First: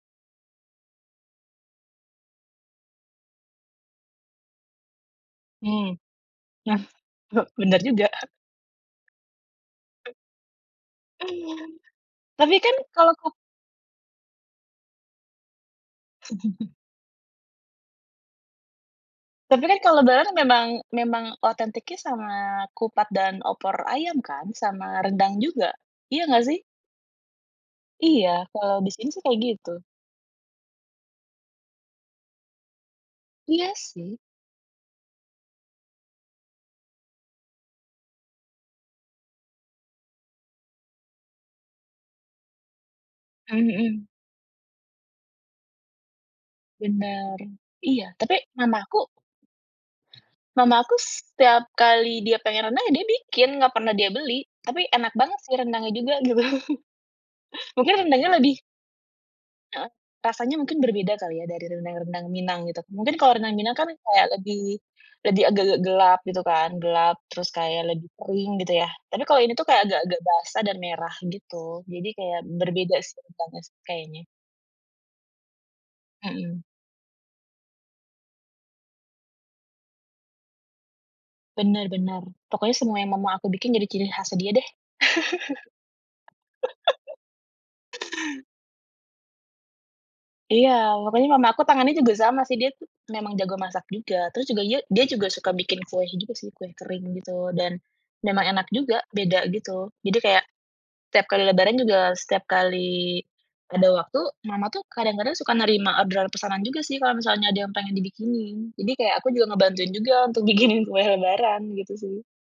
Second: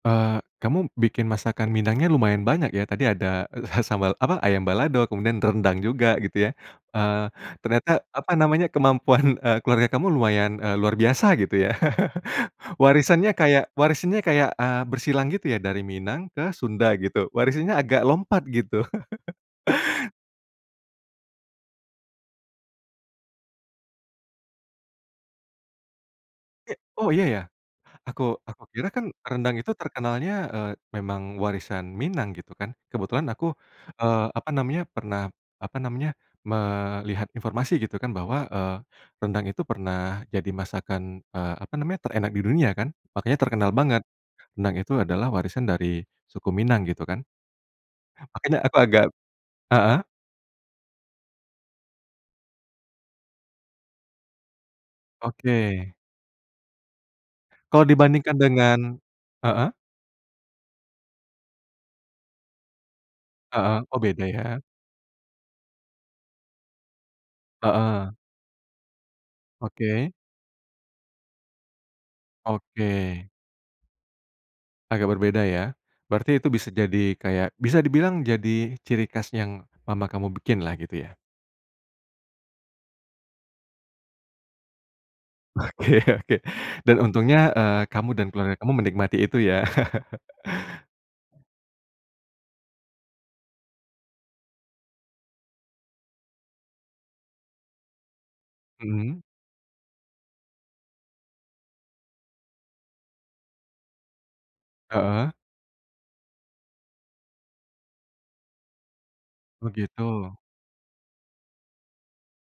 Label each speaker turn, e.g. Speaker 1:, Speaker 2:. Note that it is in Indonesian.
Speaker 1: Eee, kamu bikin masakan minangnya, lumayan banyak ya? Tadi ada, eee, ha sambal apa, ayam balado, kemudian rendang
Speaker 2: Mmm,
Speaker 1: juga, gitu ya.
Speaker 2: eh,
Speaker 1: Eee,
Speaker 2: benar
Speaker 1: ternyata,
Speaker 2: juga.
Speaker 1: apa namanya, kemampuan, eee, keluarga kamu lumayan, eee, luar biasa gitu ya.
Speaker 2: [unintelligible] Tapi kan? Kalau ke
Speaker 1: Warisannya kayak warisannya kayak, eee, bersilang gitu ya dari Minang ke Sunda, gitu. Warisannya agak lompat, gitu.
Speaker 2: Tapi kan, kalau lebaran kan memang memang otentiknya sama kupat dan opor ayam, kan? Sama rendang juga. Iya enggak, sih?
Speaker 1: E oh, iya ya? Aku
Speaker 2: Iya.
Speaker 1: aku
Speaker 2: Kalau
Speaker 1: kira kan
Speaker 2: biasanya sih, kayak
Speaker 1: rendang
Speaker 2: gitu.
Speaker 1: itu terkenalnya, eee, memang warisan Minang, gitu kan. Kebetulan aku,
Speaker 2: Iya sih.
Speaker 1: eee, apa namanya, pernah, apa namanya, melihat informasi, gitu kan, bahwa, eee, rendang itu pernah jadi masakan, eee, apa namanya, terenak di dunia kan, makanya
Speaker 2: Mhm
Speaker 1: terkenal banget.
Speaker 2: mhm.
Speaker 1: Rendang itu adalah warisan dari suku Minang, gitu kan.
Speaker 2: Bener. Iya. Tapi,
Speaker 1: Makanya aku
Speaker 2: mama
Speaker 1: agak
Speaker 2: aku
Speaker 1: heeh?
Speaker 2: mama aku setiap kali dia pengen rendang, ya, dia bikin. Enggak pernah dia beli. Tapi enak banget, sih. Rendangnya
Speaker 1: Oke.
Speaker 2: juga, gitu.
Speaker 1: Kalau
Speaker 2: Mungkin rendangnya
Speaker 1: dibandingkan
Speaker 2: lebih
Speaker 1: dengan heeh?
Speaker 2: Heeh. Rasanya mungkin berbeda kali ya dari rendang-rendang Minang, gitu. Mungkin kalau rendang Minang
Speaker 1: Heeh.
Speaker 2: kan
Speaker 1: Oh beda
Speaker 2: kayak
Speaker 1: ya.
Speaker 2: lebih, lebih agak-agak gelap, gitu kan? Gelap, terus kayak lebih
Speaker 1: Heeh.
Speaker 2: kering, gitu ya. Tapi kalau ini tuh, kayak
Speaker 1: Oke.
Speaker 2: agak-agak basah dan merah, gitu. Jadi kayak berbeda sih
Speaker 1: Oke.
Speaker 2: rendangnya sih. Kayaknya.
Speaker 1: Agak berbeda ya? Berarti itu
Speaker 2: Mhm.
Speaker 1: bisa jadi kayak, bisa dibilang jadi ciri khas yang mama kamu bikin lah, gitu ya?
Speaker 2: Benar benar. Pokoknya semua yang mama aku bikin, jadi ciri khas dia deh.
Speaker 1: Oke oke. Dan untungnya, eee, kamu dan keluarga kamu menikmati itu, ya?
Speaker 2: Iya. Makanya mama aku tangannya juga sama, sih. Dia tuh, memang jago masak juga. Terus juga ia dia juga suka bikin kue gitu sih, kue kering gitu. Dan, memang enak juga,
Speaker 1: Mhm.
Speaker 2: beda gitu. Jadi kayak, tiap kali lebaran juga, setiap kali ada waktu, mama tuh,
Speaker 1: Heeh.
Speaker 2: kadang-kadang suka nerima orderan pesanan juga, sih kalau misalnya ada yang pengen dibikinin. Jadi kayak aku juga ngebantuin juga,
Speaker 1: Begitu.
Speaker 2: untuk bikinin kue lebaran. Gitu sih.